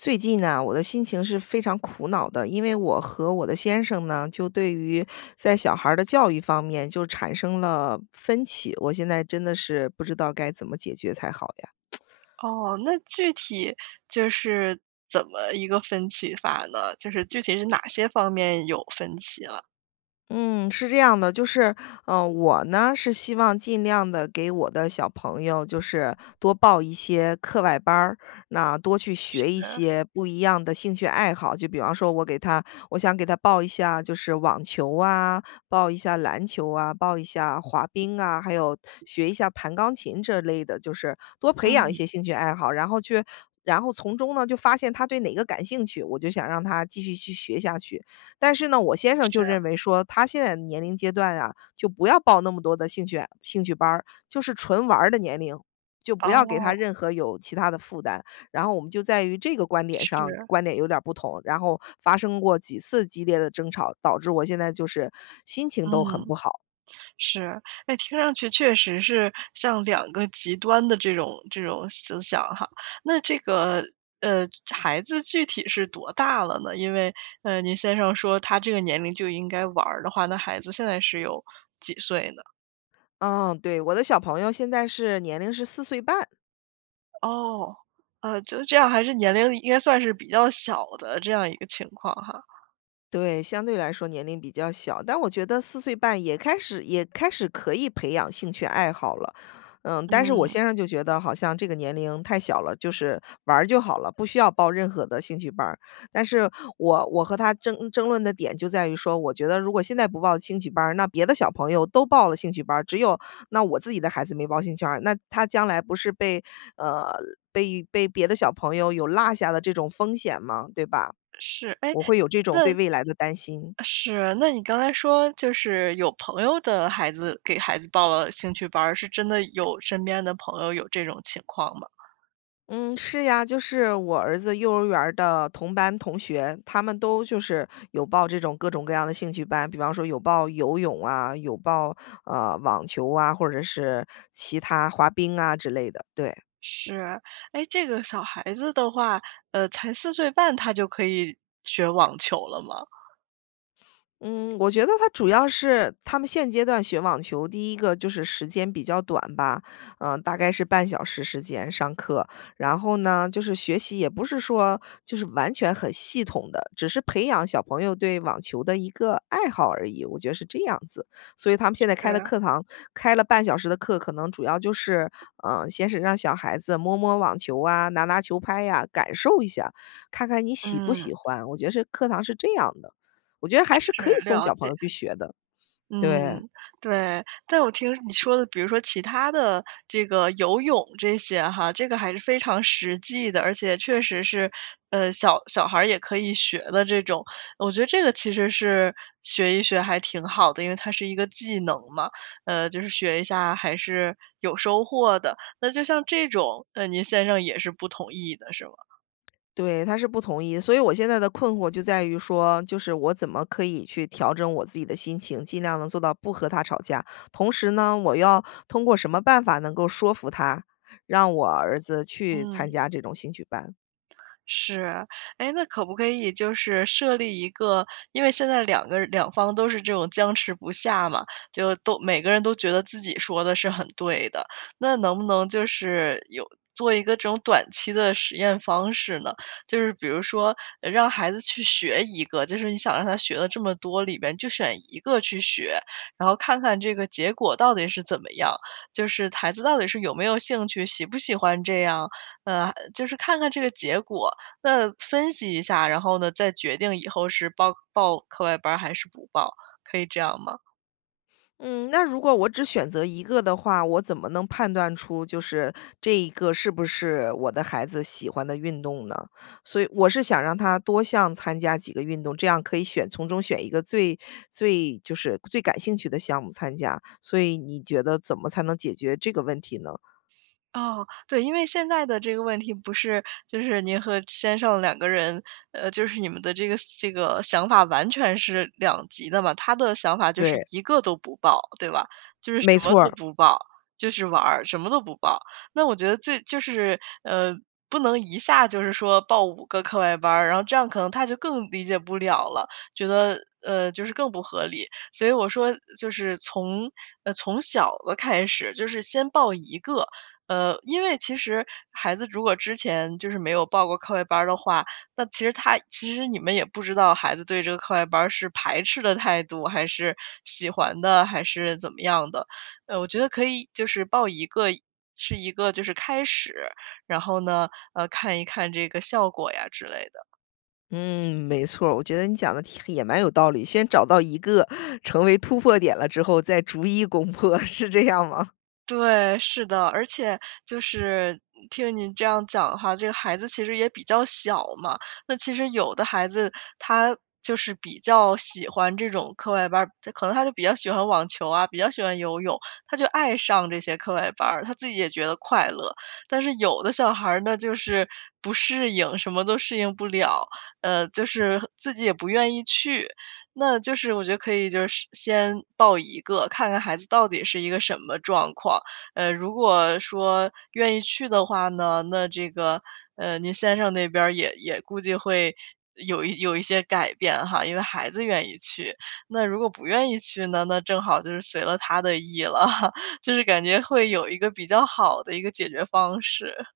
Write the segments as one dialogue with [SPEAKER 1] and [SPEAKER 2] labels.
[SPEAKER 1] 最近呢，我的心情是非常苦恼的。因为我和我的先生呢，就对于在小孩儿的教育方面就产生了分歧，我现在真的是不知道该怎么解决才好呀。
[SPEAKER 2] 哦，那具体就是怎么一个分歧法呢？就是具体是哪些方面有分歧了。
[SPEAKER 1] 嗯，是这样的，就是，嗯，我呢，是希望尽量地给我的小朋友就是多报一些课外班儿。那多去学一
[SPEAKER 2] 是。
[SPEAKER 1] 些不一样的兴趣爱好，就比方说我给他我想给他报一下就是网球啊，报一下篮球啊，报一下滑冰啊，还有学一下弹钢琴这类的，就是多培养一
[SPEAKER 2] 嗯。
[SPEAKER 1] 些兴趣爱好。然后去然后从中呢，就发现他对哪个感兴趣，我就想让他继续去学下去。但是呢，我先生就
[SPEAKER 2] 是。
[SPEAKER 1] 认为说他现在的年龄阶段啊，就不要报那么多的兴趣兴趣班儿，就是纯玩儿的年龄。就不要给他
[SPEAKER 2] 哦。
[SPEAKER 1] 任何有其他的负担，然后我们就在于这个观点上，
[SPEAKER 2] 是。
[SPEAKER 1] 观点有点儿不同，然后发生过几次激烈的争吵，导致我现在就是心情
[SPEAKER 2] 嗯，
[SPEAKER 1] 都很不好。
[SPEAKER 2] 是。哎，听上去确实是像两个极端的这种这种思想哈。那这个，呃，孩子具体是多大了呢？因为，呃，您先生说他这个年龄就应该玩儿的话，那孩子现在是有几岁呢？
[SPEAKER 1] 嗯，对。我的小朋友现在是年龄是4岁半。
[SPEAKER 2] 哦，呃，就这样还是年龄应该算是比较小的这样一个情况哈。
[SPEAKER 1] 对，相对来说年龄比较小。但我觉得4岁半也开始也开始可以培养兴趣爱好了。呃，但是我
[SPEAKER 2] 嗯。
[SPEAKER 1] 先生就觉得好像这个年龄太小了，就是玩儿就好了，不需要报任何的兴趣班儿。但是我我和他争争论的点就在于说我觉得如果现在不报兴趣班儿，那别的小朋友都报了兴趣班儿，只有那我自己的孩子没报兴趣班儿。那他将来不是被，呃，被被别的小朋友有落下了这种风险吗？对吧？
[SPEAKER 2] 是，哎，
[SPEAKER 1] 我会有这种对
[SPEAKER 2] 那
[SPEAKER 1] 未来的担心。
[SPEAKER 2] 是。那你刚才说就是有朋友的孩子给孩子报了兴趣班儿，是真的有身边的朋友有这种情况吗？
[SPEAKER 1] 嗯，是呀，就是我儿子幼儿园儿的同班同学，他们都就是有报这种各种各样的兴趣班。比方说有报游泳啊，有报，呃，网球啊，或者是其它滑冰啊之类的，对。
[SPEAKER 2] 是。哎，这个小孩子的话，呃，才4岁半，他就可以学网球了吗？
[SPEAKER 1] 嗯，我觉得他主要是他们现阶段学网球，第一个就是时间比较短吧。嗯，大概是半小时时间上课，然后呢，就是学习也不是说就是完全很系统的，只是培养小朋友对网球的一个爱好而已，我觉得是这样子。所以他们现在开的
[SPEAKER 2] 是。
[SPEAKER 1] 课堂开了半小时的课，可能主要就是，嗯，先是让小孩子摸摸网球啊、拿拿球拍呀，感受一下，看看你喜不
[SPEAKER 2] 嗯。
[SPEAKER 1] 喜欢，我觉是课堂是这样的。我觉得还是
[SPEAKER 2] 是，
[SPEAKER 1] 可以送
[SPEAKER 2] 了
[SPEAKER 1] 小朋友
[SPEAKER 2] 解。
[SPEAKER 1] 去学的，
[SPEAKER 2] 嗯，
[SPEAKER 1] 对。
[SPEAKER 2] 对，但我听你说的，比如说其他的这个游泳这些哈，这个还是非常实际的，而且确实是，呃，小小孩儿也可以学的这种。我觉得这个其实是学一学还挺好的，因为它是一个技能嘛。呃，就是学一下还是有收获的，那就像这种，呃，您先生也是不同意的，是吗？
[SPEAKER 1] 对，他是不同意。所以我现在的困惑就在于说，就是我怎么可以去调整我自己的心情，尽量能做到不和他吵架。同时呢，我要通过什么办法能够说服他，让我儿子去参
[SPEAKER 2] 嗯。
[SPEAKER 1] 加这种兴趣班。
[SPEAKER 2] 是，哎，那可不可以就是设立一个因为现在两个人两方都是这种僵持不下嘛，就都每个人都觉得自己说的是很对的。那能不能就是有做一个这种短期的实验方式呢？就是比如说让孩子去学一个，就是你想让他学了这么多，里面就选一个去学。然后看看这个结果到底是怎么样，就是孩子到底是有没有兴趣，喜不喜欢这样？呃，就是看看这个结果，那分析一下。然后呢，再决定以后是报报课外班儿还是不报，可以这样吗？
[SPEAKER 1] 嗯，那如果我只选择一个的话，我怎么能判断出就是这一个是不是我的孩子喜欢的运动呢？所以我是想让他多项参加几个运动，这样可以选从中选一个最最就是最感兴趣的项目参加。所以你觉得怎么才能解决这个问题呢？
[SPEAKER 2] 哦，对，因为现在的这个问题不是就是您和先生两个人，呃，就是你们的这个这个想法完全是两极的嘛，他的想法就是
[SPEAKER 1] 对。
[SPEAKER 2] 一个都不报，对吧？就是什
[SPEAKER 1] 没
[SPEAKER 2] 么
[SPEAKER 1] 错
[SPEAKER 2] 都
[SPEAKER 1] 儿。
[SPEAKER 2] 不报，就是玩儿，什么都不报。那我觉得最就是，呃，不能一下就是说报五个课外班儿，然后这样可能他就更理解不了了，觉得，呃，就是更不合理。所以我说就是从呃，从小的开始，就是先报1个。呃，因为其实孩子如果之前就是没有报过课外班儿的话，那其实他其实你们也不知道孩子对这个课外班儿是排斥的态度，还是喜欢的还是怎么样的。呃，我觉得可以就是报1个，是一个就是开始，然后呢，呃，看一看这个效果呀之类的。
[SPEAKER 1] 嗯，没错儿。我觉得你讲的挺也蛮有道理，先找到1个成为突破点了之后再逐一攻破，是这样吗？
[SPEAKER 2] 对，是的。而且就是听您这样讲哈，这个孩子其实也比较小嘛，那其实有的孩子他就是比较喜欢这种课外班儿，他可能他就比较喜欢网球啊，比较喜欢游泳，他就爱上这些课外班儿，他自己也觉得快乐。但是有的小孩儿呢，就是不适应，什么都适应不了，呃，就是自己也不愿意去。那就是我觉得可以就是先报1个，看看孩子到底是一个什么状况。呃，如果说愿意去的话呢，那这个，呃，您先生那边儿也也估计会有一有一些改变哈，因为孩子愿意去。那如果不愿意去呢，那正好就是随了他的意了。就是感觉会有一个比较好的一个解决方式。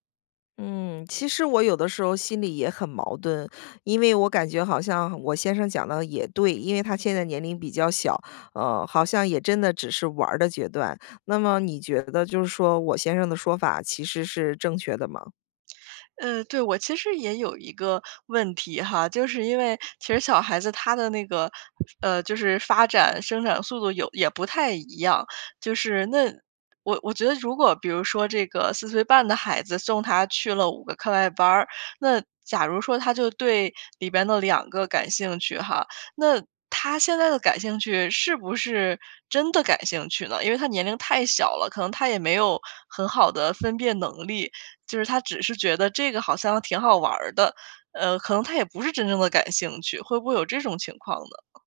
[SPEAKER 1] 嗯，其实我有的时候心里也很矛盾，因为我感觉好像我先生讲的也对。因为他现在年龄比较小，呃，好像也真的只是玩儿的阶段。那么你觉得就是说我先生的说法其实是正确的吗？
[SPEAKER 2] 嗯，对，我其实也有一个问题哈，就是因为其实小孩子他的那个，呃，就是发展生长速度有也不太一样。就是那我我觉得如果比如说这个4岁半的孩子送他去了五个课外班儿，那假如说他就对里边的两个感兴趣哈。那他现在的感兴趣是不是真的感兴趣呢？因为他年龄太小了，可能他也没有很好的分辨能力，就是他只是觉得这个好像挺好玩儿的。呃，可能他也不是真正的感兴趣，会不会有这种情况呢？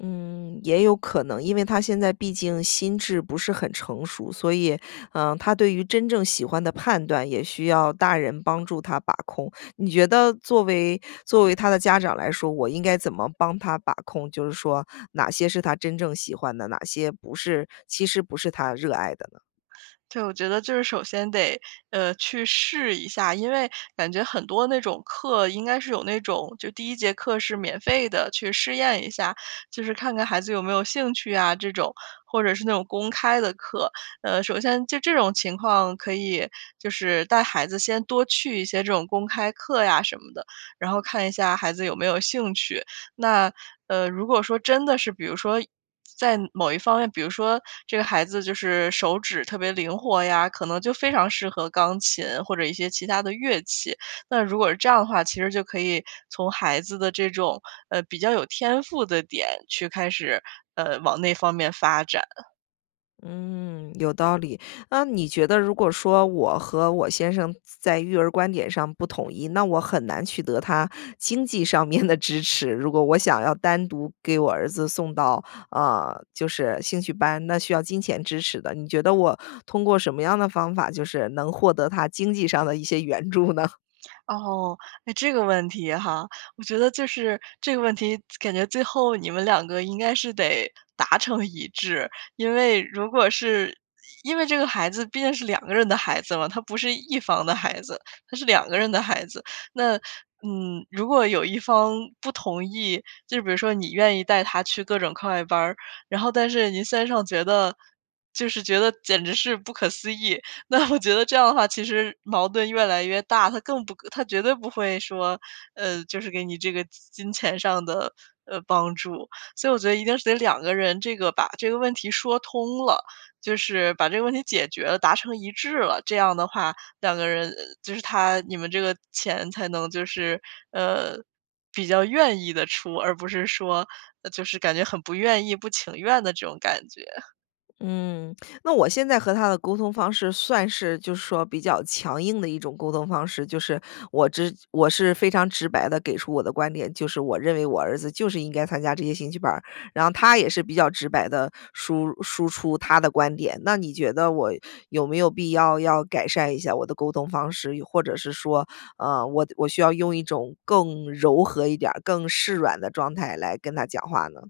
[SPEAKER 1] 嗯，也有可能，因为他现在毕竟心智不是很成熟。所以，嗯，他对于真正喜欢的判断也需要大人帮助他把控。你觉得作为作为他的家长来说，我应该怎么帮他把控，就是说哪些是他真正喜欢的，哪些不是其实不是他热爱的呢？
[SPEAKER 2] 对，我觉得就是首先得，呃，去试一下。因为感觉很多那种课，应该是有那种，就第一节课是免费的，去试验一下，就是看看孩子有没有兴趣啊这种。或者是那种公开的课，呃，首先就这种情况，可以就是带孩子先多去一些这种公开课呀什么的，然后看一下孩子有没有兴趣。那，呃，如果说真的是比如说在某一方面比如说这个孩子就是手指特别灵活呀，可能就非常适合钢琴或者一些其他的乐器。那如果是这样的话，其实就可以从孩子的这种，呃，比较有天赋的点去开始，呃，往那方面发展。
[SPEAKER 1] 嗯，有道理，那你觉得如果说我和我先生在育儿观点上不统一，那我很难取得他经济上面的支持。如果我想要单独给我儿子送到，呃，就是兴趣班，那需要金钱支持的。你觉得我通过什么样的方法就是能获得他经济上的一些援助呢？
[SPEAKER 2] 哦，诶这个问题哈。我觉得就是这个问题，感觉最后你们两个应该是得达成一致。因为如果是因为这个孩子毕竟是两个人的孩子了，他不是一方的孩子，他是两个人的孩子。那，嗯，如果有一方不同意，就是比如说你愿意带他去各种课外班儿，然后但是您先生觉得就是觉得简直是不可思议。那我觉得这样的话其实矛盾越来越大，他更不他绝对不会说，呃，就是给你这个金钱上的，呃，帮助。所以我觉得一定是得两个人这个把这个问题说通了，就是把这个问题解决了达成一致了，这样的话，两个人就是他你们这个钱才能就是，呃，比较愿意地出，而不是说就是感觉很不愿意、不情愿的这种感觉。
[SPEAKER 1] 嗯，那我现在和他的沟通方式算是就是说比较强硬的一种沟通方式。就是我只我是非常直白地给出我的观点，就是我认为我儿子就是应该参加这些兴趣班儿。然后他也是比较直白地输输出他的观点，那你觉得我有没有必要要改善一下我的沟通方式？又或者是说，嗯，我我需要用一种更柔和一点儿，更示软的状态来跟他讲话呢？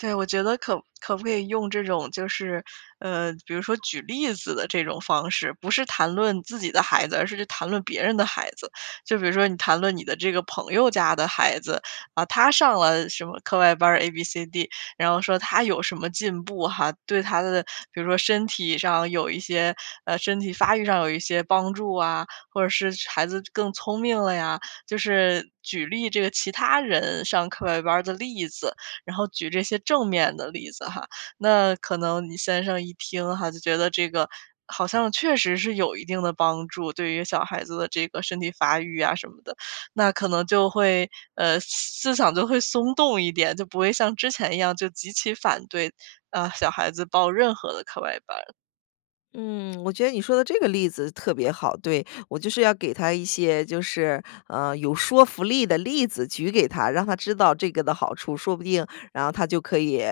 [SPEAKER 2] 对，我觉得可可不可以用这种就是，呃，比如说举例子的这种方式。不是谈论自己的孩子，而是去谈论别人的孩子。就比如说你谈论你的这个朋友家的孩子，呃，他上了什么课外班儿，abcd。然后说他有什么进步哈，对他的比如说身体上有一些，呃，身体发育上有一些帮助啊，或者是孩子更聪明了呀。就是举例这个其他人上课外班儿的例子。然后举这些正面的例子哈，那可能你先生一听哈，就觉得这个好像确实是有一定的帮助，对于小孩子的这个身体发育啊什么的。那可能就会，呃，思思想就会松动一点，就不会像之前一样，就极其反对。啊，小孩子报任何的课外班。
[SPEAKER 1] 嗯，我觉得你说的这个例子特别好，对。我就是要给他一些就是，呃，有说服力的例子举给他，让他知道这个的好处。说不定，然后他就可以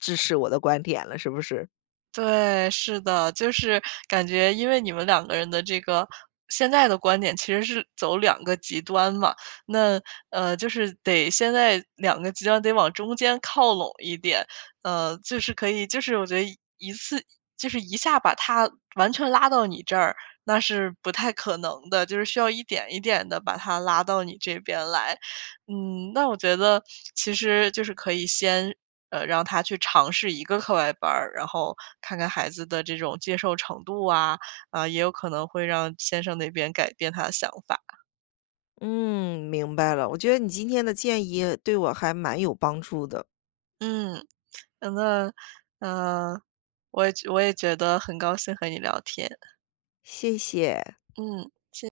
[SPEAKER 1] 支持我的观点了，是不是？
[SPEAKER 2] 对，是的。就是感觉因为你们两个人的这个现在的观点其实是走两个极端嘛。那，呃，就是得现在两个极端得往中间靠拢一点。呃，就是可以就是我觉得一次就是一下把他完全拉到你这儿，那是不太可能的，就是需要一点一点地把他拉到你这边来。嗯，那我觉得其实就是可以先，呃，让他去尝试1个课外班儿，然后看看孩子的这种接受程度啊。啊，也有可能会让先生那边改变他的想法。
[SPEAKER 1] 嗯，明白了，我觉得你今天的建议对我还蛮有帮助的。
[SPEAKER 2] 嗯，嗯，那呃我也觉我也觉得很高兴和你聊天。
[SPEAKER 1] 谢谢。
[SPEAKER 2] 嗯，谢